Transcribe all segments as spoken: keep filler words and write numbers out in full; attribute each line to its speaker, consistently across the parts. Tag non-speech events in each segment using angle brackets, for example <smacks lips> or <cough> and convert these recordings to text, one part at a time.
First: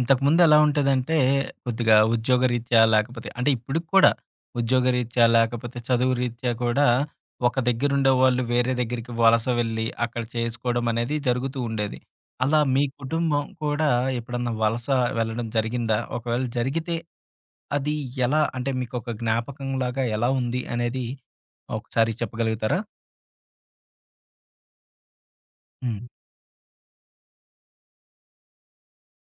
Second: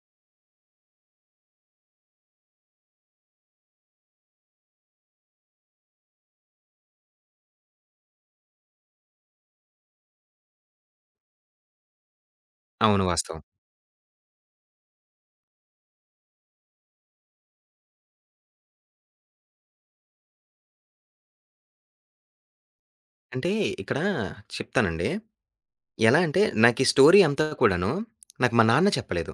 Speaker 1: ఇంతకుముందు ఎలా ఉంటేదంటే కొద్దిగా ఉద్యోగరీత్యా లేకపోతే అంటే ఇప్పుడుకి కూడా ఉద్యోగరీత్యా, లేకపోతే చదువు రీత్యా కూడా ఒక దగ్గరుండేవాాళ్ళు వేరే దగ్గరికి వలస వెళ్ళి, అక్కడ చేసుకోవడమనేది జరుగుతూ ఉండేది. అలా మీ
Speaker 2: అవును వాస్తవం.
Speaker 1: కుటుంబం కూడా ఎప్పుడన్నా వలస వెళ్ళడం జరిగిందా? ఒకవేళ జరిగితే అది ఎలా అంటే మీకోక జ్ఞాపకంలాగా ఎలా ఉంది అనేది ఒకసారి చెప్పగలుగుతారా?
Speaker 2: అంటే ఇక్కడ చెప్తానండి.
Speaker 1: హ్మ్.
Speaker 2: ఎలా అంటే నాకీ స్టోరీ అంతా కూడాను నాకు మా నాన్న చెప్పలేదు.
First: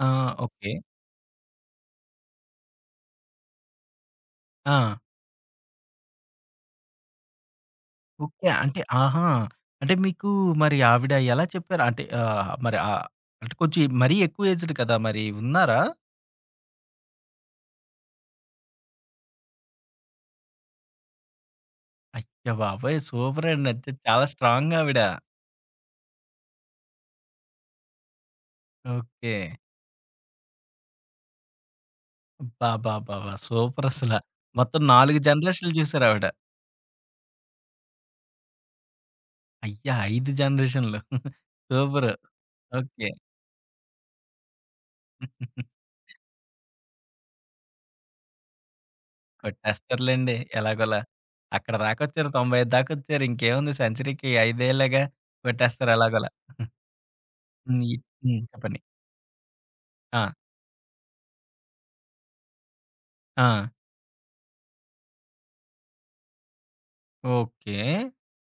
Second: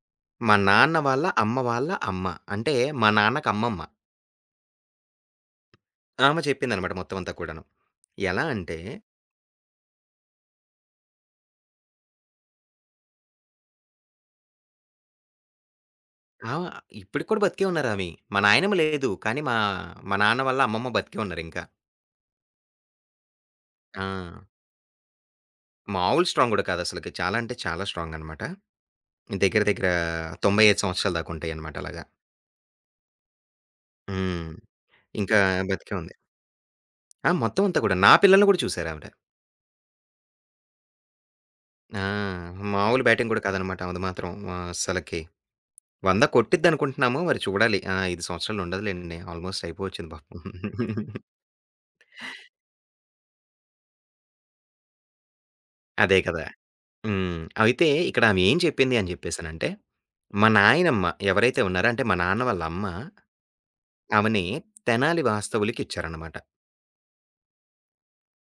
Speaker 1: ఆ!
Speaker 2: మా
Speaker 1: ఓకే.
Speaker 2: నాన్న వాళ్ళ, అమ్మ వాళ్ళ అమ్మ అంటే మా నాన్నకి అమ్మమ్మ.
Speaker 1: ఆ!
Speaker 2: ఆమె చెప్పిందనమాట మొత్తమంతా కూడాను. ఎలా
Speaker 1: ఓకే.
Speaker 2: అంటే
Speaker 1: అంటే ఆహా! అంటే మీకు మరి ఆవిడ ఎలా చెప్పారు? అంటే ఆహ్, మరి ఆహ్, అంటే కొంచెం మరీ ఎక్కువ ఏజ్డ్ కదా! మరి ఉన్నారా?
Speaker 2: ఆ! ఇప్పటికి కూడా బతికే ఉన్నారావి. మా నాయనమ్మ లేదు. కానీ మా, మా నాన్న వల్ల అమ్మమ్మ బతికే ఉన్నారింకా.
Speaker 1: అయ్యాబాబయ్! సూపరండి. అంటే చాలా
Speaker 2: ఆ!
Speaker 1: స్ట్రాంగావిడ.
Speaker 2: మామూలు స్ట్రాంగ్ గూడా కాదుసలకి, చాలా అంటే చాలా స్ట్రాంగనమాట.
Speaker 1: ఓకే.
Speaker 2: దగ్గర, దగ్గర తోంబై ఐదు సంవత్సరాల దాకా ఉంటాయన్నమాట అలాగా.
Speaker 1: అబ్బాబ్బాబాబా! సూపరసల.
Speaker 2: హ్మ్.
Speaker 1: మొత్తం నాలుగు
Speaker 2: ఇంకా
Speaker 1: జనరేషన్‌లు
Speaker 2: బతికే ఉంది.
Speaker 1: జూసారావిడ.
Speaker 2: ఆ! మొత్తమంతా కూడా. నా పిల్లల్ని కూడా చూసారావిడ.
Speaker 1: అయ్యా! ఐదు జనరేషన్‌లు. <chuckles>
Speaker 2: ఆ!
Speaker 1: సూపరు.
Speaker 2: మామూలు
Speaker 1: ఓకే.
Speaker 2: బ్యాటింగ్ కూడా కాదనమాట. అమది మాత్రం ఆహ్, అస్సలకి.
Speaker 1: <chuckles>
Speaker 2: వంద కొట్టిద్దనుకుంటున్నాము. మరి చూడాలి. ఆ! ఐదు సంవత్సరాలుండదులెండి. ఆల్‌మోస్ట్ అయిపోచ్చింది
Speaker 1: కొట్టేస్తారులెండి.
Speaker 2: పాపం.
Speaker 1: ఎలాగోలా
Speaker 2: <chuckles>
Speaker 1: అక్కడ దాకొచ్చారు. తోంబై ఐదు దాకొచ్చారు. ఇంకేముంది సెంచరీకి ఐదేళ్లేగా కొట్టేస్తారు
Speaker 2: అదే
Speaker 1: అలాగోలా.
Speaker 2: కదా! హ్మ్.
Speaker 1: హ్మ్.
Speaker 2: అయితే
Speaker 1: ఇ
Speaker 2: ఇక్కడ
Speaker 1: హ్మ్.
Speaker 2: ఆమెం
Speaker 1: చెప్పండి?
Speaker 2: చెప్పిందనేసనంటే.
Speaker 1: ఆ!
Speaker 2: మా నాయనమ్మ ఎవరైతే ఉన్నారో అంటే మా నాన్న వాళ్ళ, అమ్మ
Speaker 1: ఆ!
Speaker 2: ఆమెని తెనాలి వాస్తవులకిచ్చారనమాట.
Speaker 1: ఓకే.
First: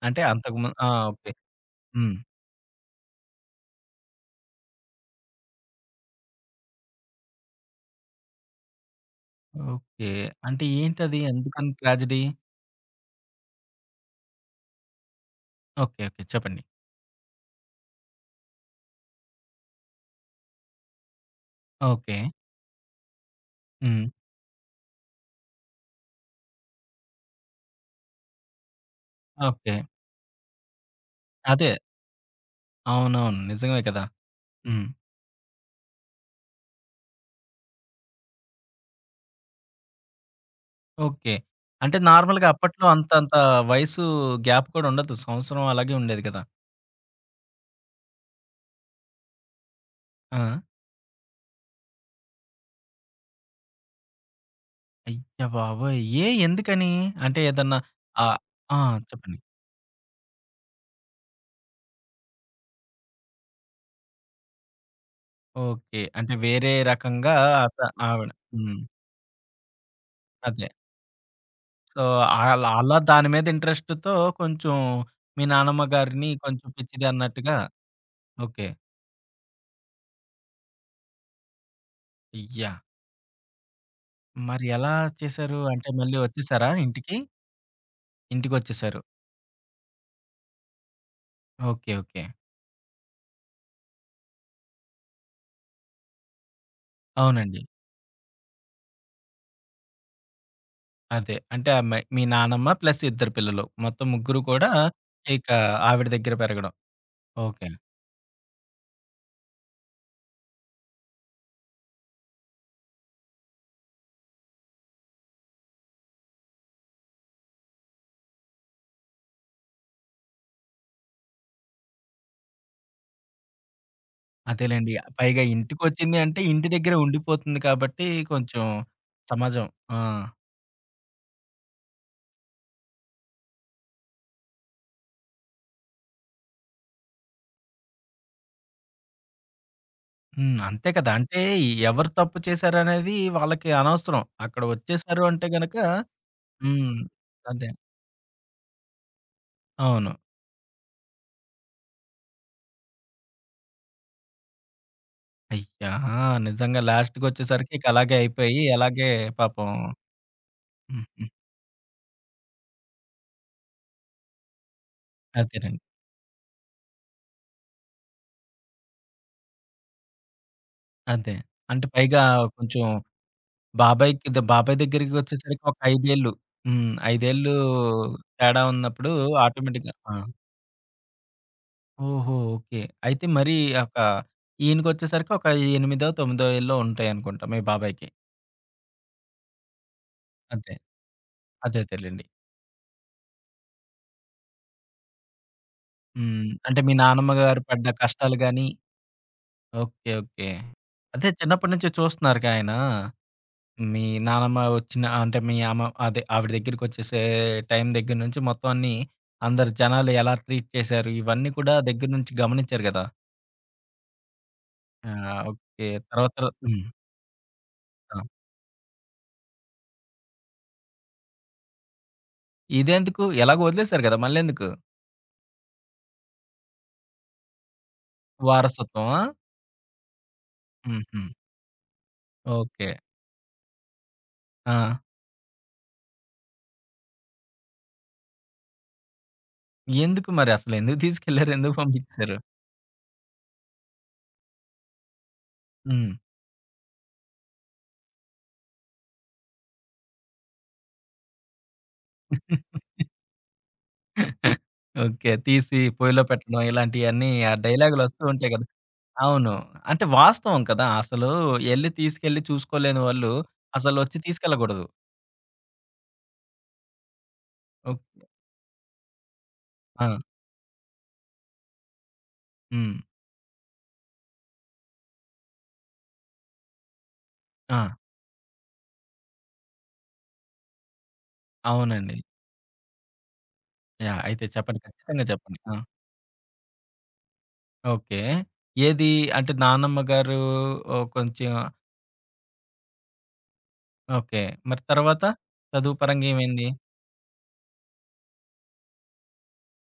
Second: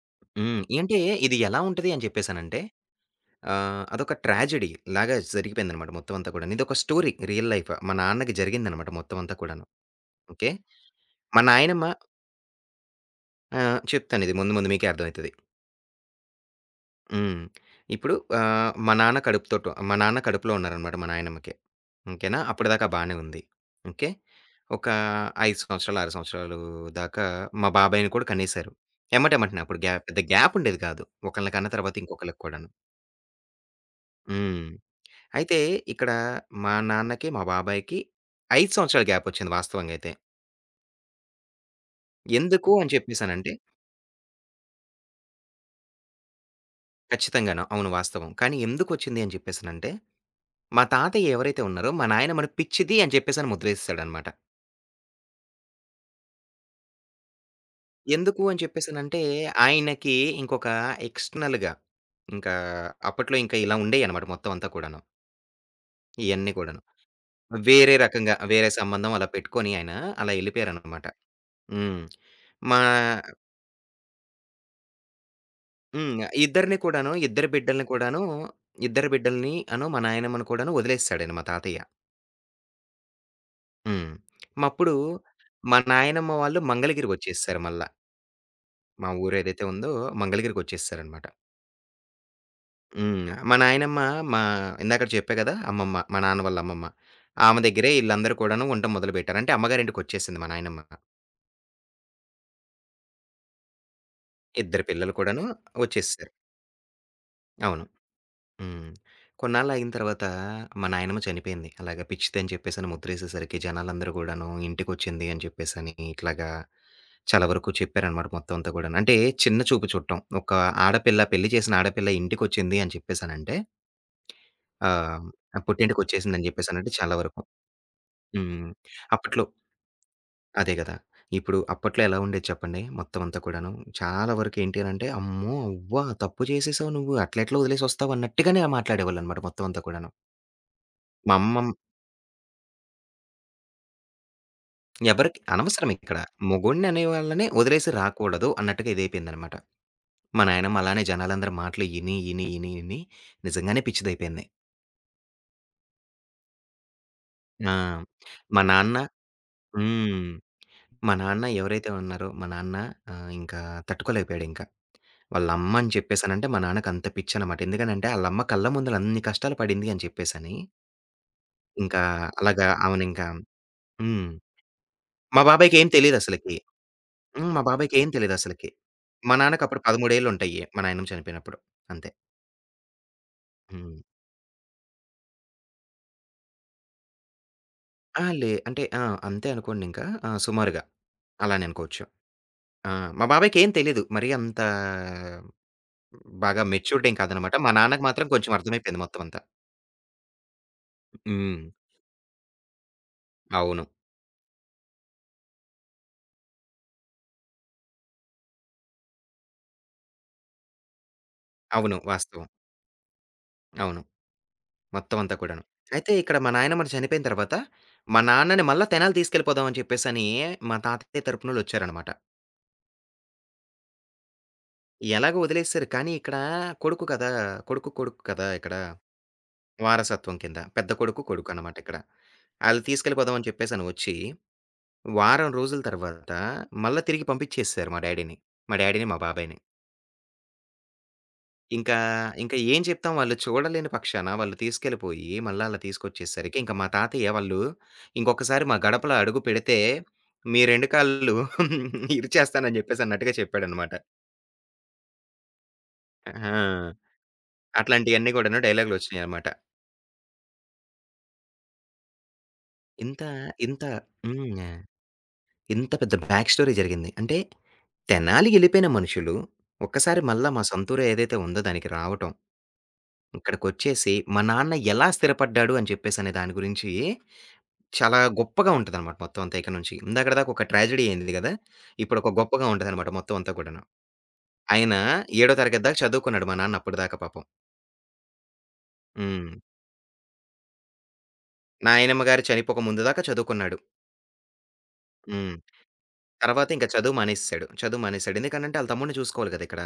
Speaker 1: అంటే
Speaker 2: హ్మ్.
Speaker 1: అంతకుము ఆ!
Speaker 2: ఏంటే
Speaker 1: ఓకే.
Speaker 2: ఇది ఎలా ఉంటది అని
Speaker 1: హ్మ్.
Speaker 2: చెప్పేసనంటే ఆహ్, అదొక ట్రాజడి‌లాగా జరిగిపోయిందనమాట మొత్తమంతా కూడాను. ఇదొక స్టోరీ రియల్ లైఫ్. మా నాన్నకి జరిగిందనమాట మొత్తమంతా కూడాను.
Speaker 1: ఓకే.
Speaker 2: ఓకే.
Speaker 1: అంటే ఏంటది
Speaker 2: మా
Speaker 1: ఎందుకని
Speaker 2: నాయనమ్మ
Speaker 1: ట్రాజిడీ?
Speaker 2: ఆ! చెప్తాను ఇది. ముందు ముందు మీకే అర్థమైతది.
Speaker 1: ఓకే. ఓకే. చెప్పండి?
Speaker 2: హ్మ్. <smacks lips> ఇప్పుడు ఆహ్, మా నాన్న కడుపుతోటో మా నాన్న కడుపులో ఉన్నారనమాట మా నాయనమ్మకి.
Speaker 1: ఓకే.
Speaker 2: ఓకేనా అప్పటిదాకా బానే ఉంది. ఓకే.
Speaker 1: హ్మ్.
Speaker 2: ఒక ఐదు సంవత్సరాలు, ఆరు సంవత్సరాలు దాకా మా బాబాయిని కూడా కనేేశారు. ఎమ్మటెమ్మట‌నే అప్పుడు
Speaker 1: ఓకే.
Speaker 2: గ్యా పెద్ద గ్యాపుండేది కాదు. ఒకళ్ళకన్న
Speaker 1: అదే.
Speaker 2: తర్వాత ఇంకొకళ్ళకి కూడాను.
Speaker 1: అవునవును. నిజమే కదా!
Speaker 2: హ్మ్.
Speaker 1: హ్మ్.
Speaker 2: అయితే ఇక్కడ మా నాన్నకి, మా బాబాయ్‌‌కి ఐదు సంవత్సరాల గ్యాపొచ్చింది వాస్తవంగైతే.
Speaker 1: ఓకే. అంటే నార్మల్‌‌గా
Speaker 2: ఎందుకు
Speaker 1: అప్పట్లో
Speaker 2: అని
Speaker 1: అంత అంత
Speaker 2: చెప్పేసనంటే
Speaker 1: వయసు గ్యాప్ కూడా ఉండదు. సంవత్సరం అలాగే ఉండేది గదా!
Speaker 2: ఖచ్చితంగాను. అవును వాస్తవం. కానీ ఎందుకొచ్చింది అని చెప్పేసనంటే?
Speaker 1: ఆ!
Speaker 2: మా తాతయ్య ఎవరైతే ఉన్నారో! మా నాయనమ్మని "ప్పిచ్చిది" అని జెప్పేసని ముద్రసేసాడనమాట.
Speaker 1: అయ్య బాబోయ్! ఏ? ఎందుకని? అంటే ఏదన్నా ఆహ్,
Speaker 2: ఎందుకు అని
Speaker 1: ఆ!
Speaker 2: చెప్పేసనంటే
Speaker 1: చెప్పండి.
Speaker 2: ఆయనకి ఇంకొక ఎక్స్‌టర్‌నల్‌‌‌‌‌గా, ఇంకా అప్పట్లో ఇంకా ఇలా ఉండేయనమాట మొత్తమంతా కూడాను.
Speaker 1: ఓకే. అంటే
Speaker 2: ఇయన్నీ
Speaker 1: వేరే
Speaker 2: గూడాను.
Speaker 1: రకంగా ఆత
Speaker 2: వేరే
Speaker 1: ఆవిడ
Speaker 2: రకంగా, వేరే
Speaker 1: హ్మ్.
Speaker 2: సంబంధం అలా పెట్టుకొని ఆయన అలా
Speaker 1: అదే.
Speaker 2: ఎళ్ళిపోయారనమాట. హ్మ్.
Speaker 1: సో, ఆళ్ళ
Speaker 2: మా
Speaker 1: ఆళ్ళ దాని మీద ఇంట్రెస్ట్‌తో కొంచెం మీ నానమ్మ
Speaker 2: హ్మ్.
Speaker 1: గారిని కొంచెం
Speaker 2: ఇద్దరిని
Speaker 1: పిచ్చిది
Speaker 2: కూడాను, ఇద్దరి
Speaker 1: అన్నట్టుగా
Speaker 2: బిడ్డల్ని కూడాను,
Speaker 1: ఓకే.
Speaker 2: ఇద్దరి బిడ్డల్ని, అనూ మా నాయనమ్మను కూడాను వదిలేసాడాయనా మా తాతయ్య.
Speaker 1: అయ్యా!
Speaker 2: హ్మ్. <smacks lips>
Speaker 1: మరి ఎలా
Speaker 2: అప్పుడు
Speaker 1: చేశారు?
Speaker 2: మా
Speaker 1: అంటే మళ్ళీ
Speaker 2: నాయనమ్మ వాళ్ళు
Speaker 1: వచ్చేశారా
Speaker 2: మంగళగిరి
Speaker 1: ఇంటికి?
Speaker 2: వచ్చేసారు మళ్ళ.
Speaker 1: ఇంటికొచ్చేశారు.
Speaker 2: మా ఊరేదైతే ఉందో! మంగళగిరికొచ్చేసారనమాట.
Speaker 1: ఓకే. ఓకే.
Speaker 2: హ్మ్. మా నాయనమ్మ మా ఇందాకడ చెప్పా గదా! అమ్మమ్మ, మా నాన్న వాళ్ళ అమ్మమ్మ. ఆమె
Speaker 1: అవునండి.
Speaker 2: దగ్గరే ఈళ్ళందరూ కూడాను ఉండటం మొదలుపెట్టారు. అంటే అమ్మగారింటికొచ్చేసింది మా నాయనమ్మిక.
Speaker 1: అదే. అంటే అమ్మాయి, మీ నానమ్మ ప్లస్ ఇద్దరు పిల్లలు. మొత్తం ముగ్గురు కూడా
Speaker 2: ఇద్దరు పిల్లలు కూడాను
Speaker 1: ఇక ఆవిడ
Speaker 2: వచ్చేసేసారు.
Speaker 1: దగ్గర పెరగడం. ఓకే.
Speaker 2: అవును. హ్మ్. కొన్నాళ్ళ ఆగిన తర్వాత మా నాయనమ్మా చనిపోయింది. అలాగా పిచ్చిదని చెప్పేసని ముద్రేసేసరికి జనాలందరూ గూడాను, ఇంటికొచ్చింది. అని చెప్పేసని ఇట్లాగా చాలా వరకు చెప్పారనమాట మొత్తమంతా గూడాను. అంటే చిన్న చూపు చూట్టం. ఒక ఆడపిల్ల, పెళ్లి చేసిన ఆడపిల్ల ఇంటికొచ్చింది. అని చెప్పేసనంటే
Speaker 1: అదేలెండి.
Speaker 2: ఆహ్,
Speaker 1: పైగా
Speaker 2: ఆహ్, పుట్టింటికి
Speaker 1: ఇంటికొచ్చింది అంటే,
Speaker 2: వచ్చేసిందిని
Speaker 1: ఇంటి
Speaker 2: చెప్పేసనంటే
Speaker 1: దగ్గర
Speaker 2: చాలా వరకు
Speaker 1: ఉండిపోతుంది. కాబట్టి కొంచెం
Speaker 2: హ్మ్. అప్పట్లో
Speaker 1: సమాజం ఆ!
Speaker 2: అదే గదా! ఇప్పుడు అప్పట్లో ఎలా ఉండేది చెప్పండి? మొత్తమంతా కూడాను! చాలా వరకు ఏంటి అనంటే "అమ్మో! అవ్వా! తప్పు జెసేసావు నువ్వు, అట్లెట్ల వదిలేసి వస్తావు." అన్నట్టుగానేలా మాట్లాడేవాళ్ళునమాట మొత్తమంతా కూడాను.
Speaker 1: హ్మ్. అంతే కదా!
Speaker 2: మా
Speaker 1: అంటే
Speaker 2: అమ్మమ్
Speaker 1: ఎవరు తప్పు చేశారనేది వాళ్ళకి అనవసరం. అక్కడ వచ్చేశారు
Speaker 2: ఎవరికి
Speaker 1: అంటే గనక
Speaker 2: అనవసరమిక్కడ.
Speaker 1: హ్మ్.
Speaker 2: మొగుణ్ణనేవాన్ని
Speaker 1: అదే.
Speaker 2: వదిలేసి రాకూడదు. అన్నట్టుగా ఇదైపోయిందనమాట.
Speaker 1: అవును.
Speaker 2: మా నాయనమ్మ అలానే జనాలందరి మాటలు ఇని, ఇని, ఇని, ఇని నిజంగానే పిచ్చిదయిపోయింది.
Speaker 1: అయ్యా! నిజంగా లాస్ట్‌కోచ్చేసరికి
Speaker 2: ఆ!
Speaker 1: ఇక అలాగే అయిపోయి.
Speaker 2: మా నాన్న
Speaker 1: అలాగే పాపం
Speaker 2: హ్మ్. మా
Speaker 1: హుహు.
Speaker 2: నాన్న ఎవరైతే ఉన్నారో మా నాన్న ఆహ్, ఇంకా తట్టుకోలేకపోయాడింక.
Speaker 1: అదేనండి.
Speaker 2: వాళ్ళమ్మని చెప్పేసనంటే మా నాన్నకంత పిచ్చననమాట. ఎందుకనంటే ఆళ్ళమ్మ కళ్ళ ముందుల అన్ని కష్టాలు పడింది అని చెప్పేసని
Speaker 1: అదే. అంటే
Speaker 2: ఇంకా
Speaker 1: పైగా
Speaker 2: అలాగా
Speaker 1: కొంచెం
Speaker 2: అవనింకా హ్మ్.
Speaker 1: బాబాయ్‌కి ద బాబాయ్
Speaker 2: మా
Speaker 1: దగ్గరికోచ్చేసరికి ఒక
Speaker 2: బాబాయ్‌కేం
Speaker 1: ఐదేళ్ళు
Speaker 2: తెలీదసలకి?
Speaker 1: హ్మ్.
Speaker 2: హ్మ్.
Speaker 1: ఐదేళ్ళు
Speaker 2: మా బాబాయ్‌కేం
Speaker 1: తేడా
Speaker 2: తెలీదసలకి.
Speaker 1: ఉన్నప్పుడు
Speaker 2: మా నాన్నకప్పుడు
Speaker 1: ఆటోమేటిక్‌గా ఆ!
Speaker 2: పదముడేళ్ళుంటాయి. మా నాయనమ చనిపోయినప్పుడు. అంతే.
Speaker 1: ఓహో! ఓకే. అయితే మరి యెక
Speaker 2: హ్మ్.
Speaker 1: ఈయనకోచ్చేసరికి ఒక ఎనిమిదో, తోమిదో ఏళ్ళో ఉంటాయనుకుంటా మీ బాబాయ్‌కి.
Speaker 2: ఆ! లే అంటే ఆ! అంతే అనుకోండింకా ఆ
Speaker 1: అదే.
Speaker 2: సుమారుగా.
Speaker 1: అదే,
Speaker 2: అలానెనుకోవచ్చు.
Speaker 1: అదేలెండి.
Speaker 2: ఆ! మా బాబాయ్‌కేం తెలీదు. మరి అంత
Speaker 1: హ్మ్.
Speaker 2: బాగా
Speaker 1: అంటే మీ
Speaker 2: మెచ్యూర్డేం కాదనమాట.
Speaker 1: నానమ్మగారు
Speaker 2: మా
Speaker 1: పడ్డ
Speaker 2: నాన్నకి మాత్రం
Speaker 1: కష్టాలు
Speaker 2: కొంచెం
Speaker 1: గాని
Speaker 2: అర్థమైపోయింది మొత్తమంతా.
Speaker 1: ఓకే. ఓకే. అదే చిన్నప్పడి
Speaker 2: హ్మ్.
Speaker 1: నుంచి చూస్తున్నారుగా ఆయనా
Speaker 2: అవును.
Speaker 1: మీ నానమ్మ ఒచ్చిన అంటే మీ అమ అదే ఆవిడ దగ్గరికొచ్చేసే టైం దగ్గర నుంచి మొత్తం అన్నీ అందరు జనాలు ఎలా ట్రీట్ చేశారు? ఇవన్నీ కూడా
Speaker 2: అవును.
Speaker 1: దగ్గర నుంచి
Speaker 2: వాస్తవం.
Speaker 1: గమనించారు గదా!
Speaker 2: అవును.
Speaker 1: ఆ!
Speaker 2: మొత్తం అంతా కూడాను.
Speaker 1: ఓకే.
Speaker 2: అయితే
Speaker 1: తర్వా
Speaker 2: ఇక్కడ
Speaker 1: తర
Speaker 2: మా
Speaker 1: హ్మ్.
Speaker 2: నాయన్నమ్మ చనిపోయిన తర్వాత మా
Speaker 1: ఆ!
Speaker 2: నాన్నని మళ్ళా తెనాలి తీసుకెళ్ళిపోదాం అని చెప్పేసిని మా తాతయ్య తరపునోళ్ళొచ్చారనమాట.
Speaker 1: ఇదెందుకు? ఎలాగో ఒదిలేసారు గదా! మళ్ళెందుకు?
Speaker 2: ఎలాగో వదిలేసారు. కానీ ఇక్కడా కొడుకు కదా! కొడుకు కొడుకు కదా! ఇక్కడ.
Speaker 1: వారసత్వమా?
Speaker 2: వారసత్వం కింద పెద్ద కొడుకు
Speaker 1: హుహు.
Speaker 2: కొడుకన్నమాట ఇక్కడ. ఆళ్ళు
Speaker 1: ఓకే.
Speaker 2: తీసుకెళ్ళిపోదామని చెప్పేసని ఒచ్చి,
Speaker 1: ఆ!
Speaker 2: వారం రోజుల తర్వాత మళ్ళా తిరిగి పంపిచ్చేసేశారు మా డ్యాడీని మా డ్యాడీని మా బాబాయ్‌ని.
Speaker 1: ఎందుకు మరి? అసలేందుకు తీసుకెళ్లారు ఎందుకు
Speaker 2: ఇంకా
Speaker 1: పంపిచ్చారు?
Speaker 2: ఇంకా ఏం చెప్తాం? వాళ్ళు చూడలేని పక్షాన వాళ్ళు తీసుకెళ్ళిపోయి, మళ్ళా ఆళ్ళని
Speaker 1: హ్మ్.
Speaker 2: తీసుకొచ్చేసరికి ఇంక మా తాతయ్య వాళ్ళు ఇంకొకసారి మా గడపలో అడుగు పెడితే, మీ రెండు కాళ్ళు ఇరిచేస్తానని జెప్పేసి
Speaker 1: <chuckles>
Speaker 2: అన్నట్టుగా చెప్పాడనమాట.
Speaker 1: <chuckles> ఓకే. తీసి పొయిలో
Speaker 2: హా!
Speaker 1: పెట్టడం ఇలాంటియన్నీ, ఆ డైలాగులొస్తు
Speaker 2: అట్లాంటియన్నీ
Speaker 1: ఉంటాయి
Speaker 2: కూడాను
Speaker 1: కద్
Speaker 2: డైలాగులొచ్చినాయన్నమాట.
Speaker 1: అవును. అంటే వాస్తవం కదా! అసలు ఎళ్ళి తీసుకెళ్ళి చూసుకోలేని
Speaker 2: ఇంత
Speaker 1: వాళ్ళు,
Speaker 2: ఇంత
Speaker 1: అసలు ఒచ్చి
Speaker 2: హ్మ్.
Speaker 1: తీసుకెళ్ళకూడదు.
Speaker 2: ఇంత పెద్ద బ్యాక్ స్టోరీ జరిగింది. అంటే
Speaker 1: ఓహ్.
Speaker 2: తెనాలి ఎళ్ళిపోయిన మనుషులు, ఒక్కసారి
Speaker 1: ఆ!
Speaker 2: మళ్ళా మా సొంతురు ఏదైతే ఉందో దానికి రావటం.
Speaker 1: హ్మ్.
Speaker 2: ఇక్కడికోచ్చేసి మా నాన్న ఎలా స్థిరపడ్డాడు అని చెప్పేసి అనే దాని గురించి,
Speaker 1: ఆ!
Speaker 2: చాలా గొప్పగా ఉంటదన్నమాట మొత్తం అంతా ఇక నుంచి. ఇందాకడి దాకా ఒక ట్రాజడీ అయింది కదా! ఇప్పుడు
Speaker 1: అవునండి.
Speaker 2: ఒక గొప్పగా ఉంటదన్నమాట మొత్తం అంతా కూడాను.
Speaker 1: యాహ్! అయితే చెప్పండి.
Speaker 2: ఆయన
Speaker 1: ఖచ్చితంగా
Speaker 2: ఏడో
Speaker 1: చెప్పండి. ఆ!
Speaker 2: తరగతి దాకా చదువుకున్నాడు మా నాన్న అప్పటిదాకా పాపం.
Speaker 1: ఓకె. ఏది? అంటే
Speaker 2: హ్మ్.
Speaker 1: నానమ్మ గారు ఓహ్! కొంచెం
Speaker 2: నాయనమ్మ గారు చనిపోక ముందు దాకా చదువుకున్నాడు.
Speaker 1: ఓకె. మరి తర్వాత?
Speaker 2: హ్మ్.
Speaker 1: చదువు పరంగా ఏవైంది?
Speaker 2: తర్వాత, ఇంక చదువు మానేసేసాడు. చదువు మానేసాడు. ఎందుకనంటే ఆళ్ళ తమ్ముడిని చూసుకోవాలి గదా! ఇక్కడ.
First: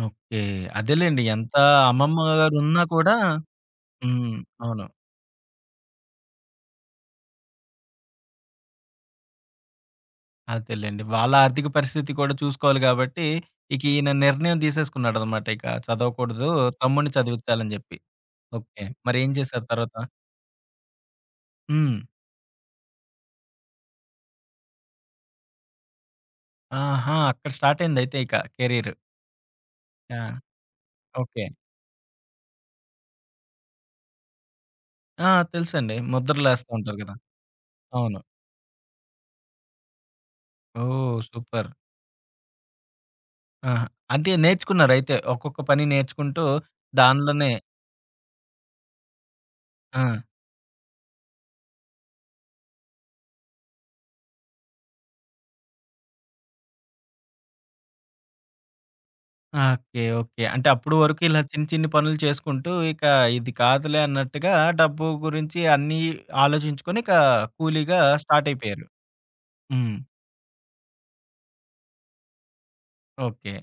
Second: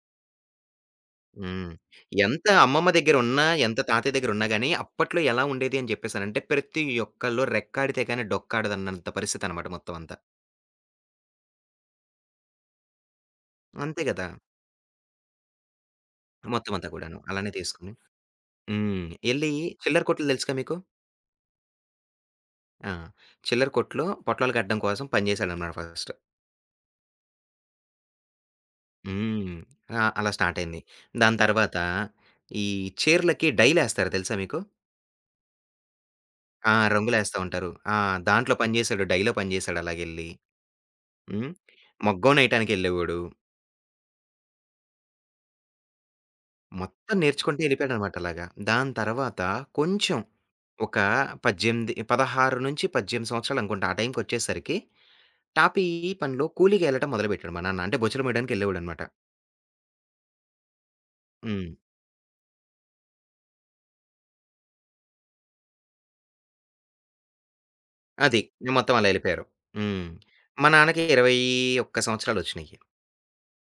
Speaker 1: ఓకె. అదేలెండి. ఎంత
Speaker 2: హ్మ్.
Speaker 1: అమ్మమ్మ
Speaker 2: ఎంత
Speaker 1: గారున్నా
Speaker 2: అమ్మమ్మ
Speaker 1: కూడా
Speaker 2: దెగ్గరున్నా, ఎంత తాతయ్య
Speaker 1: హ్మ్.
Speaker 2: దెగ్గరున్నా గానీ,
Speaker 1: అవును.
Speaker 2: అప్పట్లో ఎలా ఉండేది అని జెప్పేసనంటే, ప్రతి ఒక్కళ్ళు రెక్కాడితే గానీ, డొక్కాడదన్నంత పరిస్థితనమాట, మొత్తవంతా.
Speaker 1: అదేలెండి. వాళ్ళ ఆర్థిక పరిస్థితి కూడా చూసుకోవాలి గాబట్టి, ఇక
Speaker 2: అంతే
Speaker 1: ఈయన
Speaker 2: గదా!
Speaker 1: నిర్ణయం తీసేసుకున్నాడనమాట. ఇక చదవకూడదు,
Speaker 2: మొత్తం అంతా
Speaker 1: తమ్ముడిని
Speaker 2: కూడాను. అలానే
Speaker 1: చదివచ్చాలని
Speaker 2: తీసుకొని
Speaker 1: జెప్పి. ఓకె.
Speaker 2: హ్మ్.
Speaker 1: మరేం
Speaker 2: ఎళ్ళి
Speaker 1: జేశారు
Speaker 2: చిల్లర
Speaker 1: తర్వాత?
Speaker 2: కొట్లు తెలుసుగా మీకు?
Speaker 1: హ్మ్.
Speaker 2: ఆ! చిల్లర కొట్టులో, పొట్లాలు కట్టడం కోసం పని జేశాడనమాట ఫస్ట్.
Speaker 1: ఆహా! అక్కడ స్టార్టయింది. అయితే ఇక కెరీరు.
Speaker 2: హ్మ్. ఆహ్,
Speaker 1: ఆ!
Speaker 2: అలా స్టార్టయింది. దాని
Speaker 1: ఓకె.
Speaker 2: తర్వాత, ఈ చీరలకి డైలేస్తారు తెలుసా మీకు?
Speaker 1: ఆ! తెలుసండి.
Speaker 2: ఆ!
Speaker 1: ముద్రలేస్తుంటారు గదా!
Speaker 2: రంగులేస్తా ఉంటారు. ఆ!
Speaker 1: అవును.
Speaker 2: దాంట్లో పని జేశాడు. డైలో పని జేశాడు అలాగెళ్ళి.
Speaker 1: ఓహ్!
Speaker 2: హ్మ్.
Speaker 1: సూపర్!
Speaker 2: మోగ్గం నేయటానికెళ్ళేవాడు.
Speaker 1: ఆహా! అంటే నేర్చుకున్నారయితే? ఒక్కొక్క పని నేర్చుకుంటూ
Speaker 2: మొత్తం
Speaker 1: దానిలోనే
Speaker 2: నేర్చుకుంటూ ఎళ్ళిపోయాడనమాట అలాగా. దాని తర్వాత, కొంచెం
Speaker 1: ఆ!
Speaker 2: ఒక పజ్జెంది పదహారు నుంచి పజ్జెంది సంవత్సరాలనుకుంటా. ఆ టైంకొచ్చేసరికి. టాపీ పనిలో కూలీగా ఎళ్ళటం మొదలుపెట్టాడు మా నాన్న. అంటే బొచ్చలుమొయడానికెళ్ళేవాడనమాట.
Speaker 1: ఓకే! ఓకె. అంటే అప్పుడు వరకు ఇలా చిన్ని,
Speaker 2: హ్మ్.
Speaker 1: చిన్ని పనులు చేసుకుంటూ, ఇక ఇది కాదులే అన్నట్టుగా డబ్బు గురించి అన్నీ, ఆలోచించుకొని ఇక కూలీగా
Speaker 2: అది. ఇంగ
Speaker 1: స్టార్టయిపోయారు.
Speaker 2: మొత్తం అలా ఎళ్ళిపోయారు.
Speaker 1: హ్మ్.
Speaker 2: హ్మ్. మా నాన్నకి ఇరవై ఒక్క సంవత్సరాలొచ్చినయి.
Speaker 1: ఓకే.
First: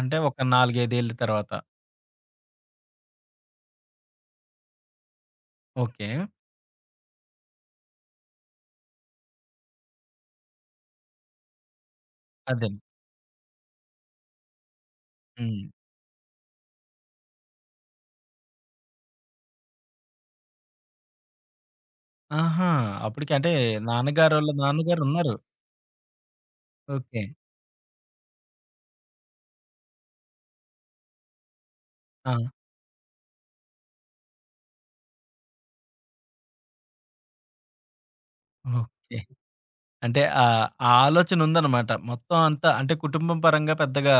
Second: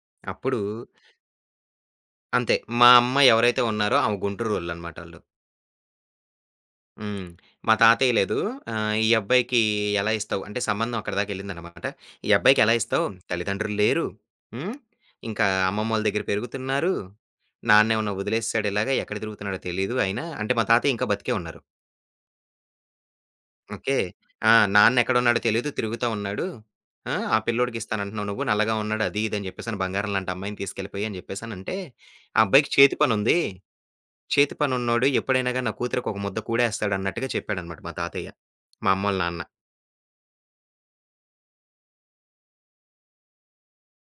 Speaker 1: అంటే ఒక
Speaker 2: అప్పుడూ
Speaker 1: నాలుగైదేళ్ళు తర్వాత?
Speaker 2: అంతే. మా అమ్మ ఎవరైతే ఉన్నారో ఆమె గుంటూరోళ్ళనమాటాళ్ళు.
Speaker 1: ఓకే.
Speaker 2: హ్మ్. మా తాతయ్య లేదు. ఆహ్, ఈ అబ్బాయికి ఎలా ఇస్తావు? అంటే సంబంధం అక్కడిదాకెళ్ళిందనమాట. ఈ అబ్బాయికి
Speaker 1: అదే.
Speaker 2: ఎలా ఇస్తావు? తల్లిదండ్రులు లేరు. హ్మ్. ఇంకా
Speaker 1: హ్మ్.
Speaker 2: అమ్మమ్మోళ్ళ దగ్గర పెరుగుతున్నారు. నాన్నేమన్నా వదిలేససాడు ఇలాగా ఎక్కడ తిరుగుతున్నాడో తెలీదు ఆయన, అంటే మా తాతయ్య ఇంకా బతికే ఉన్నారు.
Speaker 1: ఆహా! అప్పుడుకి అంటే
Speaker 2: ఓకే. ఆ!
Speaker 1: నాన్నగారోళ్ళు
Speaker 2: నాన్న
Speaker 1: నాన్నగారు
Speaker 2: ఎక్కడు
Speaker 1: ఉన్నారు.
Speaker 2: ఉన్నాడో తెలీదు తిరుగుతా ఉన్నాడు. ఆ!
Speaker 1: ఓకే.
Speaker 2: ఆ పిల్లోడికి ఇస్తానంటున్నావు నువ్వు. నల్లగా ఉన్నాడు అది ఇది అని చెప్పేసని బంగారం లాంటి అమ్మాయిని తీసుకెళ్ళపోయి అని చెప్పేసనంటే.
Speaker 1: ఆ!
Speaker 2: ఆ అబ్బాయికి చేతి పని ఉంది. చేతి పను ఉన్నోడు ఎప్పుడైనాగా నా కూతురికి ఒక ముద్ద కుడేస్తాడు అన్నట్టుగా చెప్పాడనమాట మా తాతయ్య. మా అమ్మోల
Speaker 1: ఓకే.
Speaker 2: నాన్న.
Speaker 1: అంటే ఆహ్, ఆ ఆలోచన ఉందనమాట. మొత్తం అంతా అంటే కుటుంబ పరంగా పెద్దగా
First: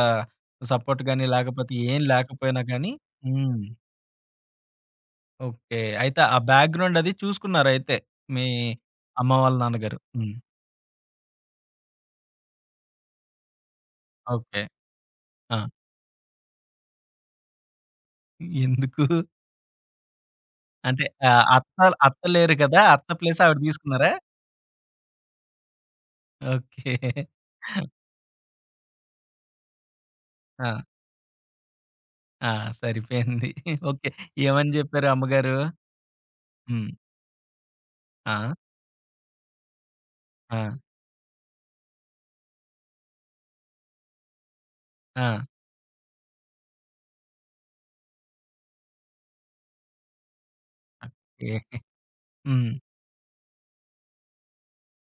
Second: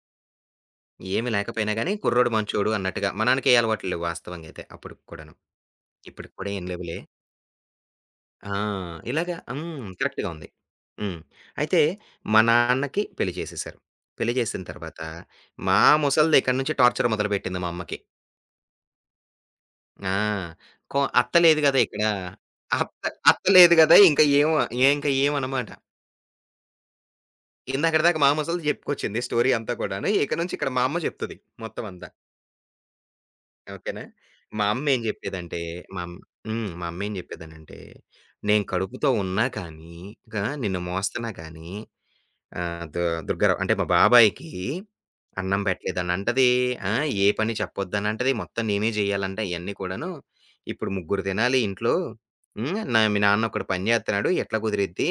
Speaker 1: సపోర్ట్ గానీ
Speaker 2: ఏమి లేకపోయినా
Speaker 1: లేకపోతే
Speaker 2: గాని
Speaker 1: ఏం
Speaker 2: కుర్రోడు మంచోడు
Speaker 1: లేకపోయినాగానీ
Speaker 2: అన్నట్టుగా మనాన్నకే
Speaker 1: హ్మ్.
Speaker 2: అలవాట్లు లేవు వాస్తవంగా అయితే అప్పుడుకి కూడాను.
Speaker 1: ఓకే. అయితే
Speaker 2: ఇప్పటికి
Speaker 1: ఆ
Speaker 2: కూడా ఏం
Speaker 1: బ్యాగ్‌గ్రౌండ్
Speaker 2: లెవులే?
Speaker 1: అది చూసుకున్నారైతే మీ
Speaker 2: ఆ!
Speaker 1: అమ్మ
Speaker 2: ఇలాగా
Speaker 1: వాళ్ళ
Speaker 2: హ్మ్.
Speaker 1: నాన్నగారు.
Speaker 2: కరెక్ట్‌గా
Speaker 1: హ్మ్.
Speaker 2: ఉంది. హ్మ్. అయితే మా నాన్నకి పెళ్లి చేసేశారు. పెళ్లి
Speaker 1: ఓకే.
Speaker 2: చేసిన తర్వాత
Speaker 1: ఆ!
Speaker 2: మా ముసల్ది ఇక్కడి నుంచి టార్చర్ మొదలుపెట్టింది మా అమ్మకి.
Speaker 1: <giggles> ఎందుకు?
Speaker 2: ఆ! కొ
Speaker 1: అంటే
Speaker 2: అత్త
Speaker 1: ఆహ్,
Speaker 2: లేదు గదా!
Speaker 1: అత్తల్
Speaker 2: ఇక్కడ.
Speaker 1: అత్త లేరు గదా!
Speaker 2: అత్త
Speaker 1: అత్త ప్లేస్
Speaker 2: అత్త
Speaker 1: ఆవిడ
Speaker 2: లేదు గదా!
Speaker 1: తీసుకున్నారా?
Speaker 2: ఇంకా ఏమో ఇంకా ఏమనమాట.
Speaker 1: <giggles> ఓకే.
Speaker 2: ఇందాకడి దాకా మాా ముసలిది జెప్పుకొచ్చింది స్టోరీ అంతా కూడాను. ఇక నుంచి ఇక్కడ
Speaker 1: ఆ!
Speaker 2: మా అమ్మ జెప్తది మొత్తమంతా.
Speaker 1: ఆ! <giggles> సరిపోయింది.
Speaker 2: ఓకేనా!
Speaker 1: ఓకే.
Speaker 2: మా
Speaker 1: ఏమని
Speaker 2: అమ్మ ఏం
Speaker 1: జెప్పారు అమ్మగారు?
Speaker 2: జెప్పేదంటే మంమ్ హ్మ్. మా
Speaker 1: హ్మ్.
Speaker 2: అమ్మ ఏం చెప్పేదనంటే
Speaker 1: ఆ!
Speaker 2: నేను కడుపుతో ఉన్నా కానీ గా
Speaker 1: ఆ!
Speaker 2: నిన్ను మోస్తున్నా గానీ ఆహ్, దు-దుర్గరావు అంటే మా బాబాయికి
Speaker 1: ఆ!
Speaker 2: అన్నం పెట్టలేదన్నంటది, ఆ! ఏ పని చెప్పొద్దనంటది. మొత్తం నేనే జేయాలంటా ఇయన్నీ కూడాను. ఇప్పుడు ముగ్గురు
Speaker 1: ఎ
Speaker 2: తినాలి ఈ ఇంట్లో.
Speaker 1: హ్మ్.
Speaker 2: హ్మ్. నా మీ నాన్న ఒకడు పని చేేతున్నాడు. ఎట్లా కుదిరిద్ది.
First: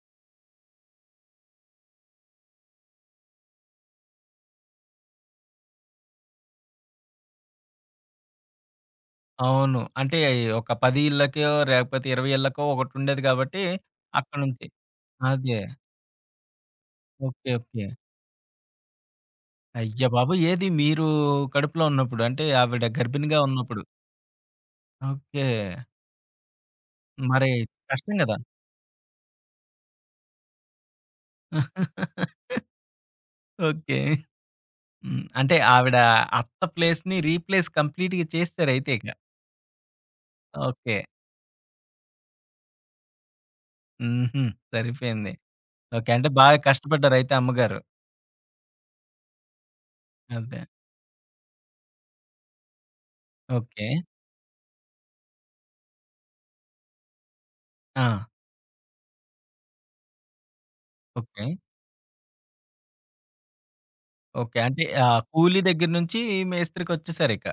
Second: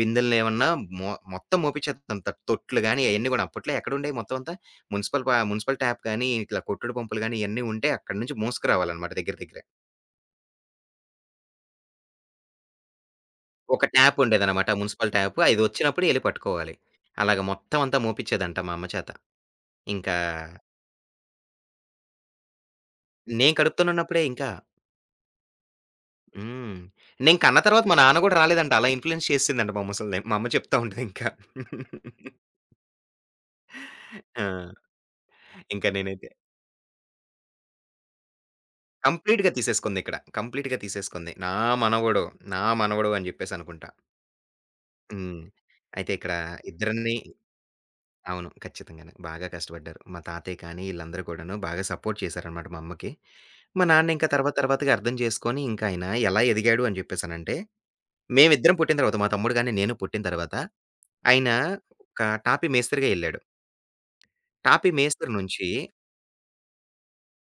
Speaker 2: బిందెల్ని ఏమన్నా మొ-మొత్తం మోపిచ్చేతంటా తొట్లు గాని అయన్నీ గూడా అప్పట్లో ఎక్కడండేాయి మొత్తం అంతా మున్సిపల్ పా మున్సిపల్ ట్యాప్ గానీ ఇట్లా కొట్టుడు పంపులు గానీ ఇయన్నీ ఉంటే అక్కడి నుంచి మోసుకురావాలన్నమాట దగ్గర దగ్గర.
Speaker 1: అవును. అంటే ఒక పది ఇళ్ళకో, లేకపోతే ఇరవై ఇళ్ళకో, ఒకటి ఉండేది కాబట్టి
Speaker 2: ఒక ట్యాప్
Speaker 1: అక్కడి నుంచి
Speaker 2: ఉండేదన్నమాట మున్సిపల్ ట్యాప్.
Speaker 1: అదే.
Speaker 2: ఐది వచ్చినప్పుడే ఎళ్ళి పట్టుకోవాలి. అలాగ
Speaker 1: ఓకే. ఓకే.
Speaker 2: మొత్తమంతా మోపిచ్చేదంట మా అమ్మ చేత.
Speaker 1: అయ్య
Speaker 2: ఇంకా
Speaker 1: బాబోయ్! ఏది మీరు కడుపులో ఉన్నప్పుడు అంటే ఆవిడ గర్భిణిగా
Speaker 2: నేను
Speaker 1: ఉన్నప్పుడు.
Speaker 2: కడుపుతోనున్నప్పుడే ఇంకా.
Speaker 1: ఓకే.
Speaker 2: హ్మ్. నేను
Speaker 1: మరి
Speaker 2: కన్న తర్వాత మా
Speaker 1: కష్టం
Speaker 2: నాన్న గూడా
Speaker 1: గదా!
Speaker 2: రాలేదంట. అలా ఇన్‌ఫ్లూయెన్స్ చేసేసిందంట మా ముసల్ది. మా అమ్మ చెప్తా ఉంటదింకా.
Speaker 1: <laughs> ఓకే.
Speaker 2: ఆ!
Speaker 1: హ్మ్. అంటే
Speaker 2: ఇంకా
Speaker 1: ఆవిడ
Speaker 2: నేనైతే
Speaker 1: అత్త ప్లేస్‌ని రీప్లేస్ కంప్లీట్‌గా చేసేసారయితే ఇక.
Speaker 2: కంప్లీట్‌గా తీసేసుకుంది ఇక్కడ. కంప్లీట్‌గా
Speaker 1: ఓకే.
Speaker 2: తీసేసుకుంది. నా మనవడు. నా మనవడవు అని జేప్పేసి అనుకుంటా.
Speaker 1: హుహు. సరిపోయింది.
Speaker 2: హ్మ్.
Speaker 1: ఓకే.
Speaker 2: అయితే
Speaker 1: అంటే
Speaker 2: ఇక్కడ
Speaker 1: బాగా
Speaker 2: ఇద్దరిని
Speaker 1: కష్టపడ్డారయితే అమ్మగారు.
Speaker 2: అవును. ఖచ్చితంగానే. బాగా కష్టపడ్డారు. మా తాతయ్య
Speaker 1: అదే.
Speaker 2: కానీ, ఇళ్ళందరూ కూడాను బాగా సపోర్ట్ చేశారనమాట మా అమ్మకి. మా
Speaker 1: ఓకే.
Speaker 2: నాన్న ఇంకా తర్వాత తర్వాతగా అర్థం జెసుకొని, ఇంకాయన ఎలా ఎదిగాడు అని జేప్పేసినంటే,
Speaker 1: ఆ!
Speaker 2: మేవిద్దరం పుట్టిన తర్వాత, మా తమ్ముడు గానీ, నేను పుట్టిన తర్వాత. ఆయన
Speaker 1: ఓకే.
Speaker 2: ఒక టాపీ మేస్త్రిరి‌గేళ్ళాడు.
Speaker 1: ఓకే. అంటే
Speaker 2: టాపీ
Speaker 1: ఆహ్,
Speaker 2: మేస్త్రి
Speaker 1: కూలీ
Speaker 2: నుంచి...
Speaker 1: దెగ్గర నుంచి మేస్త్రికొచ్చేసారిక.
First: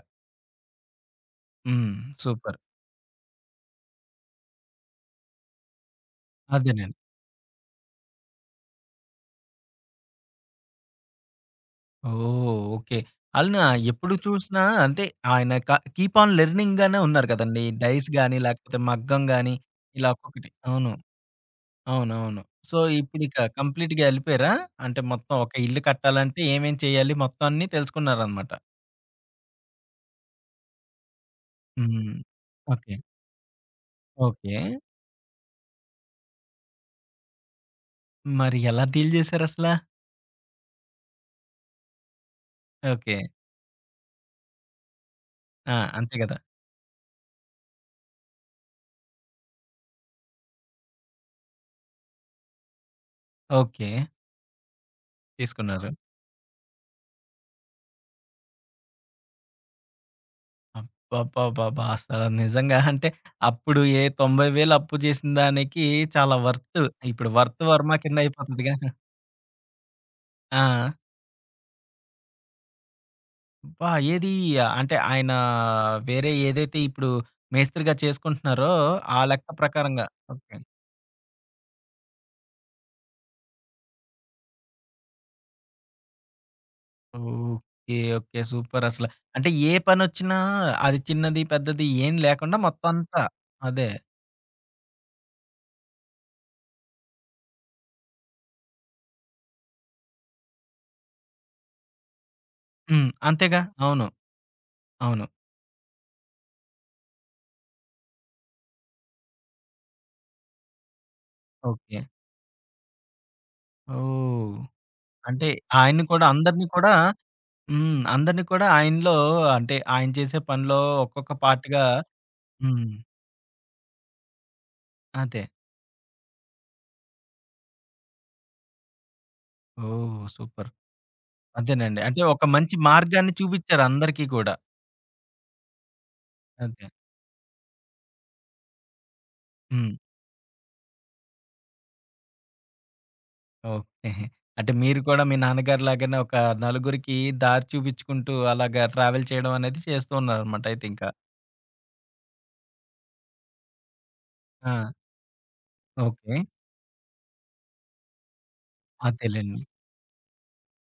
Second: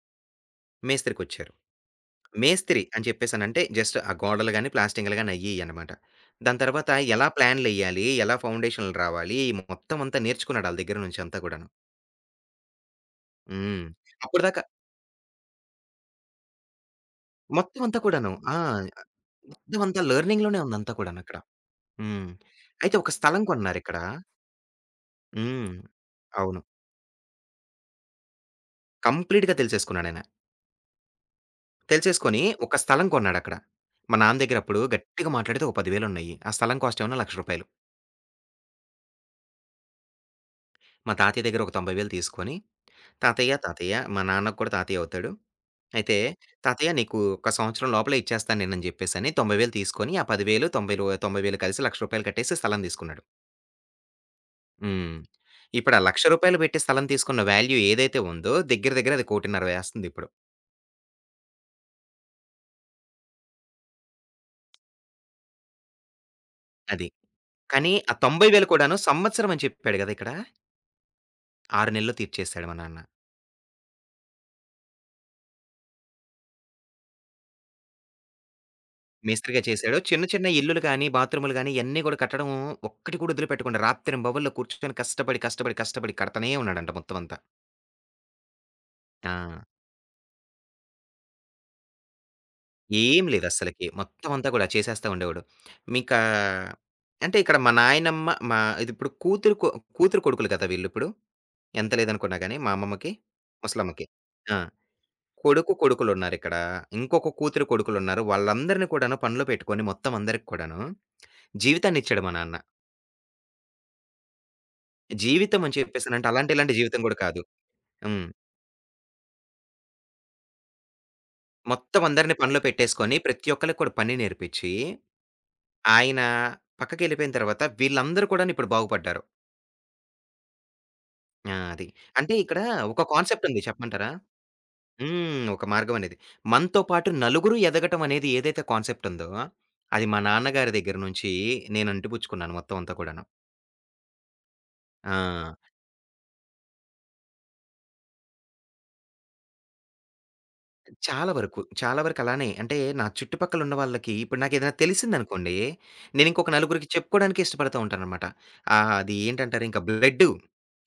Speaker 2: మేస్త్రికొచ్చారు.
Speaker 1: హ్మ్. సూపర్.
Speaker 2: మేస్త్రి అని జేప్పేసినంటే జస్ట్ ఆ గోడలు గానీ, ప్లాస్టింగ్లు గానీ, అయ్యియ్యనమాట. దాని తర్వాత
Speaker 1: అదేనండి.
Speaker 2: ఎలా ప్లాన్‌లెయ్యాలి? ఎలా ఫౌండేషన్లు రావాలి? మొత్తమంతా నేర్చుకున్నాాడు. ఆళ్ళ దగ్గర నుంచి అంతా కూడాను.
Speaker 1: ఓహ్! ఓకే. ఆళ్ళన
Speaker 2: హ్మ్.
Speaker 1: ఎప్పుడు
Speaker 2: అప్పటిదాకా
Speaker 1: చూసినా అంటే, ఆయన క కీప్ ఆన్ లెర్నింగానే ఉన్నారు కదండి.
Speaker 2: మొత్తమంతా
Speaker 1: డైస్
Speaker 2: కూడాను.
Speaker 1: గానీ,
Speaker 2: ఆ!
Speaker 1: లేకపోతే మగ్గం
Speaker 2: ఆహ్,
Speaker 1: గానీ.
Speaker 2: మొత్తమంతా
Speaker 1: ఇలా ఒక్కొక్కటి
Speaker 2: లెర్నింగ్‌లోనే
Speaker 1: అవును.
Speaker 2: ఉందంతా కూడానక్కడ. హ్మ్.
Speaker 1: అవునవును. సో,
Speaker 2: అయితే ఒక
Speaker 1: ఇప్పుడు ఇక
Speaker 2: స్థలం కోన్నారిక్కడ
Speaker 1: కంప్లీట్‌గేళ్ళిపోయారా? అంటే మొత్తం ఒక
Speaker 2: హ్మ్.
Speaker 1: ఇల్లు కట్టాలంటే,
Speaker 2: అవును.
Speaker 1: ఏమేం చేయాలి మొత్తంన్ని తెలుసుకున్నారనమాట.
Speaker 2: కంప్లీట్‌గా తెలిసేసుకున్నా‌డయన.
Speaker 1: హ్మ్.
Speaker 2: తెలిసేసుకొని, ఒక
Speaker 1: ఓకే.
Speaker 2: స్థలం కొన్నాడక్కడ. మా నాన్న
Speaker 1: ఓకే.
Speaker 2: దగ్గరప్పుడు గట్టిగా మాట్లాడితే ఒక పది‌వె‌లున్నాయి. ఆ స్థలం కాస్టేమో లక్ష రూపాయిలు.
Speaker 1: మరి ఎలా డీల్ జేశారసలా?
Speaker 2: మా తాతయ్య దెగ్గర ఒక తొంబై‌ వేలు తీసుకొని.
Speaker 1: ఓకే.
Speaker 2: తాతయ్య, తాతయ్య మా నాన్న కూడా తాతయ్యవుతాడు.
Speaker 1: ఆ! అంతే
Speaker 2: అయితే
Speaker 1: గ‌దా!
Speaker 2: తాతయ్య నీకు ఒక సంవత్సరం లోపలే ఇచ్చేస్తాను నేను అ‌ని జెప్పేసని. తొంబై వేలు తీసుకొని, ఆ పది వేలు తొంబై‌లో తొంబై వేలు కలిసి లక్ష రూపాయలు కట్టేసి స్థలం దీసుకున్నాడు.
Speaker 1: ఓకే.
Speaker 2: హ్మ్.
Speaker 1: తీసుకున్నారు.
Speaker 2: ఇప్పుడు ఆ ల‌క్ష రూపా‌యలు బెట్టి స్థలం తీసుకున్న వాల్యూ ఏదైతే ఉందో, దెగ్గిర, దెగ్గిర అది కోటిన్నర వేస్తాందిప్పుడు.
Speaker 1: అబ్బబ్బబ్బబ్బా! అసల నిజంగా అంటే, అప్పుడు, ఏ తొంబై వేలు అప్పు జేసిన దానికి చాలా వర్తు.
Speaker 2: అది.
Speaker 1: ఇప్పుడు వర్త్
Speaker 2: కానీ,
Speaker 1: వర్మ
Speaker 2: ఆ
Speaker 1: కింద
Speaker 2: ‌ తొంబై వేలు
Speaker 1: అయిపోతదిగా!
Speaker 2: కూడాను
Speaker 1: <chuckles>
Speaker 2: సంవత్సరం అని చెప్పాడు గదా ఇక్కడ.
Speaker 1: ఆ!
Speaker 2: ఆ‌రు నెల్లో తీర్చేేశాడు మా నాన్న.
Speaker 1: అబ్బా! ఏది? అంటే ఆయన, వేరే ఏదైతే ఇప్పుడు మే‌స్త్రీగా చేసుకుంటున్నారో, ఆ లెక్క
Speaker 2: మె‌స్త్రీగా చేశాడు.
Speaker 1: ప్రకారంగా.
Speaker 2: చిన్న, చిన్న
Speaker 1: ఓకే.
Speaker 2: ఇల్లులు గాని, బాత్రూములు గాని, ఇయన్నీగూడా కట్టడం ఒక్కటి కూడా వదులుపెట్టుకుండా. రాత్రింబవళ్ళు కూర్చుకొని కష్టపడి, కష్టపడి, కష్టపడి కడతానే ఉన్నాడంట మొత్తం అంతా.
Speaker 1: ఓకే. ఓకే. సూపరసల. అంటే
Speaker 2: ఆ!
Speaker 1: ఏ ప‌నొ‌చ్చినా, అది చిన్నది, పెద్దది ఏం లేకుండా మొత్తం అంతా.
Speaker 2: ఏం లేదస్సలకి.
Speaker 1: అదే.
Speaker 2: మొత్తం అంతా గూడా, చేసేస్తా ఉండేవాడు. మీకా, అంటే ఇక్కడ మా నాయనమ్మ, మా ఇదిప్పుడు కూతురు కొ కూతురు కొడుకులు గదా! వీళ్ళిప్పుడు. ఎంత లేదనుకున్నా గాని, మా
Speaker 1: హ్మ్.
Speaker 2: అమ్మమ్మకి.
Speaker 1: అంతేగా!
Speaker 2: ము‌సలమ్మకి.
Speaker 1: అవును.
Speaker 2: ఆ!
Speaker 1: అవును.
Speaker 2: కొడుకు కొడుకులున్నారిక్కడ. ఇంకొక కూతురు, కొడుకులున్నారు. వాళ్ళందరిని కూడాను పనిలో పెట్టుకొని, మొత్తం అందరికి కూడాను.
Speaker 1: ఓకే.
Speaker 2: జీవితాన్నిచ్చాడు మా నాన్న.
Speaker 1: ఓహ్! అంటే
Speaker 2: జీవితం అని
Speaker 1: ఆయన కూడా,
Speaker 2: చెప్పేసనంటే, అలాంటి
Speaker 1: అందరిని
Speaker 2: ఇలాంటి
Speaker 1: కూడా
Speaker 2: జీవితం కూడా కాదు.
Speaker 1: హ్మ్.
Speaker 2: హ్మ్.
Speaker 1: అందరిని కూడా, ఆయనలో అంటే ఆయన చేసే పనిలో, ఒక్కొక్క పార్ట్‌గా
Speaker 2: మొత్తం అందరిని పనిలో
Speaker 1: హ్మ్.
Speaker 2: పెట్టేసుకొని, ప్రతి ఒక్కళ్ళకి కూడా పని నేర్పించి,
Speaker 1: అదే.
Speaker 2: ఆయన పక్కకెళ్ళిపోయిన తర్వాత, వీళ్ళందరూ కూడాను ఇప్పుడు బాగుపడ్డారు.
Speaker 1: ఓహ్! సూపర్.
Speaker 2: ఆ! అది.
Speaker 1: అంతేనండి. అంటే
Speaker 2: అంటే
Speaker 1: ఒక
Speaker 2: ఇక్కడ
Speaker 1: మంచి
Speaker 2: ఒక
Speaker 1: మార్గాన్ని
Speaker 2: కాన్సెప్ట్ ఉంది
Speaker 1: చూపించారు
Speaker 2: చెప్పమంటారా?
Speaker 1: అందరికీ కూడా.
Speaker 2: హ్మ్. ఒక మార్గం అనేది. మనతో
Speaker 1: అదే.
Speaker 2: పాటు నలుగురు ఎదగటం అనేది ఏదైతే కాన్సెప్ట్ ఉందో,
Speaker 1: హ్మ్.
Speaker 2: అది మా నాన్నగారి దగ్గర నుంచి నేను అంటిపుచ్చుకున్నాను మొత్తం అంతా కూడాను.
Speaker 1: ఓకే. అంటే మీరు కూడా మీ
Speaker 2: ఆ!
Speaker 1: నాన్నగారిలాగానే ఒక నలుగురికి దారి చూపించుకుంటూ, అలాగా ట్రావెల్ చేయడం అనేది చేస్తున్నారనమాట అయితే ఇంకా.
Speaker 2: చాలా వరకు. చాలా వరకు అలానే. అంటే నా చుట్టుపక్కల ఉన్న వాళ్ళకి ఇప్పుడు నాకు ఏదైనా
Speaker 1: ఆ!
Speaker 2: తెలిసిందనుకోండి, నేను
Speaker 1: ఓకే.
Speaker 2: ఇంకొక నలుగురికి చెప్పుకోవడానికి ఇష్టపడుతా ఉంటాననమాట. ఆ! అది
Speaker 1: అదేలెండి.
Speaker 2: ఏంటంటారు, ఇంకా బ్లడ్డు.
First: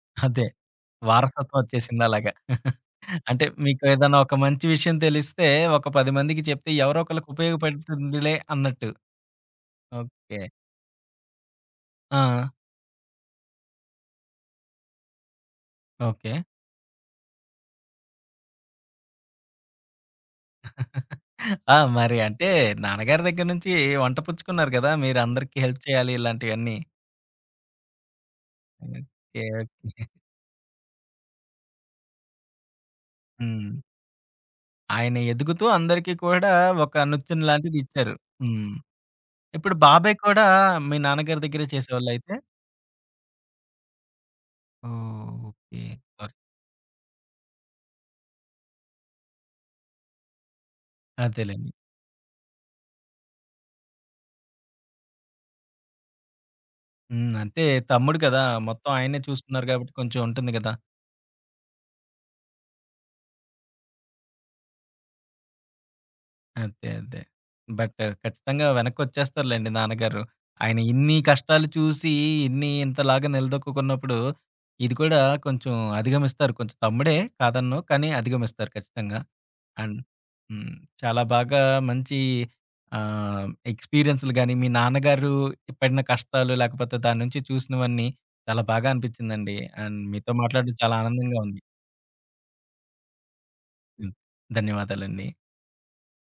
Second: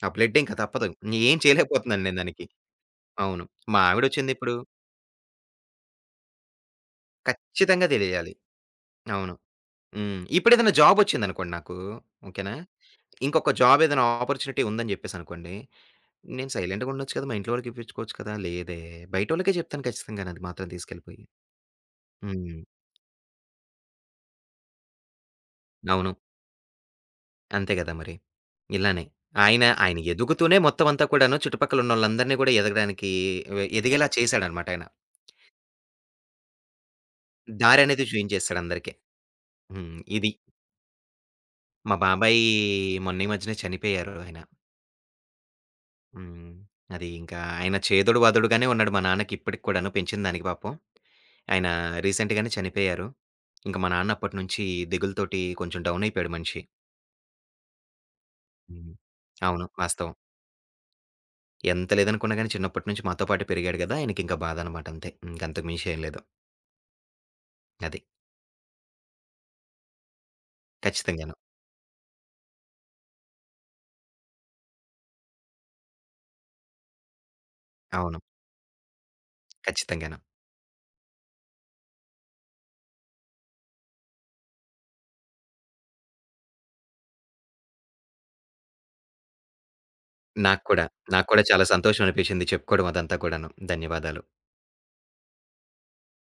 Speaker 2: ఆ బ్లడ్
Speaker 1: అదే.
Speaker 2: ఇంకా తప్పదు. ఏం
Speaker 1: వారసత్వం
Speaker 2: <chuckles> చేయలేకపోతున్నాను నేను
Speaker 1: ఒచ్చేసిందలాగా.
Speaker 2: దానికి.
Speaker 1: <chuckles> అంటే
Speaker 2: అవును. మా
Speaker 1: మీకు ఏదన్నా
Speaker 2: ఆవిడొచ్చింది
Speaker 1: ఒక
Speaker 2: ఇప్పుడు
Speaker 1: మంచి విషయం తెలిస్తే, ఒక పది మందికి చెప్తే ఎవరో ఒకళ్ళకి
Speaker 2: ఖచ్చితంగా తెలిజెయాలి.
Speaker 1: ఉపయోగపడుతుందిలే అన్నట్టు.
Speaker 2: అవును. హ్మ్.
Speaker 1: ఓకే.
Speaker 2: ఇప్పుడేదైనా జాబొచ్చిందనుకోండి నాకు.
Speaker 1: ఆ!
Speaker 2: ఓకేనా, ఇంకొక జాబేదన్నా ఆపర్చునిటీ ఉందని చెప్పేసనుకోండి.
Speaker 1: ఓకే.
Speaker 2: నేను సైలెంటుగుండొచ్చు కదా! మా ఇంట్లో వాళకి ఇపించుకోవచ్చు కదా! లేదే బయటోళ్ళకే చెప్తాను ఖచ్చితంగానే అది మాత్రం
Speaker 1: <chuckles>
Speaker 2: తీసుకెళ్ళిపోయి.
Speaker 1: ఆ! మరి అంటే
Speaker 2: హ్మ్.
Speaker 1: నాన్నగారి దగ్గర నుంచి వంట పుచ్చుకున్నారు కదా! మీర అందరికీ హెల్ప్ చేయాలి
Speaker 2: అవును.
Speaker 1: ఇలాంటియన్నీ.
Speaker 2: అంతే గదా మరి.
Speaker 1: ఓకే.
Speaker 2: ఇలానే. ఆయన ఆయన
Speaker 1: ఓకే.
Speaker 2: ఎదుగుతూనే మొత్తమంతా కూడాను, చుట్టుపక్కలున్నోళ్ళందరిని గూడా ఎదగడానికి వె
Speaker 1: హ్మ్.
Speaker 2: ఎదిగేలా చేశాడనమాట ఆయన.
Speaker 1: ఆయన ఎదుగుతూ అందరికీ కూడా ఒక నుచ్చన
Speaker 2: దారనేది
Speaker 1: లాంటిదిచ్చారు. హ్మ్.
Speaker 2: చూయించేసాడందరికి.
Speaker 1: ఇప్పుడు
Speaker 2: హ్మ్.
Speaker 1: బాబాయ్
Speaker 2: ఇది.
Speaker 1: కూడా మీ నాన్నగారి దగ్గరే
Speaker 2: మా
Speaker 1: చేసేవాళ్లైతే?
Speaker 2: బాబాయి మొన్నీమధ్యనే చనిపోయారు ఆయన.
Speaker 1: ఓహ్! ఓకే. అరు
Speaker 2: హ్మ్. అది ఇంకా ఆయన చేదోడువాాదోడుగానే ఉన్నాడు మా నాన్నకిప్పడిక్కూడాను పెంచిందానికి పాపం.
Speaker 1: అదేలెండి.
Speaker 2: ఆయనా రీసెంట్‌గానే చనిపోయారు. ఇంక మా నాన్న అప్పట్నుంచి దిగులుతోటి కొంచెం డౌనయిపోయాడు మనిషి.
Speaker 1: హ్మ్. అంటే తమ్ముడు గదా! మొత్తం
Speaker 2: హ్మ్.
Speaker 1: ఆయనే
Speaker 2: అవును.
Speaker 1: చూసుకున్నారు గాబట్టి
Speaker 2: వాస్తవం.
Speaker 1: కొంచెం ఉంటుంది గదా!
Speaker 2: ఎంత లేదనుకున్నా‌గాని చిన్నప్పట్నుంచి మాతో పాటే పెరిగాడు గదా! ఆయనకింకా బాధనమాట అంతే. ఇంకంతకు మించేంలేదు.
Speaker 1: అదే, అదే.
Speaker 2: అది.
Speaker 1: బట్టు ఖచ్చితంగా వెనక్కొచ్చేస్తారులెండి నాన్నగారు. ఆయన ఇన్ని
Speaker 2: ఖచ్చితంగాను.
Speaker 1: కష్టాలు చూసి, ఇన్ని ఇంతలాగా నిలదొక్కుకున్నప్పుడు, ఇది కూడా కొంచెం అధిగమిస్తారు. కొంచెం తమ్ముడే కాదనను కానీ,
Speaker 2: అవును.
Speaker 1: అధిగమిస్తారు ఖచ్చితంగా. అండ్
Speaker 2: ఖచ్చితంగాను.
Speaker 1: హ్మ్. చాలా బాగా మంచి ఆహ్, ఎక్స్‌పీరియన్స్‌లు‌ గానీ, మీ నాన్నగారు పడిన కష్టాలు, లేకపోతే దాన్నుంచి చూసినవన్నీ చాలా బాగా అనిపి‌చ్చిందండి. అండ్ మీతో
Speaker 2: నాకు
Speaker 1: మాట్లాడ్డం
Speaker 2: కూడా,
Speaker 1: చాలా
Speaker 2: నాకు
Speaker 1: ఆనందంగా
Speaker 2: కూడా
Speaker 1: ఉంది.
Speaker 2: చాలా సంతోషమనిపిచ్చింది చెప్పుకోవడం అదంతా కూడాను.
Speaker 1: హ్మ్.
Speaker 2: ధన్యవాదాలు.
Speaker 1: ధన్యవాదాలండి.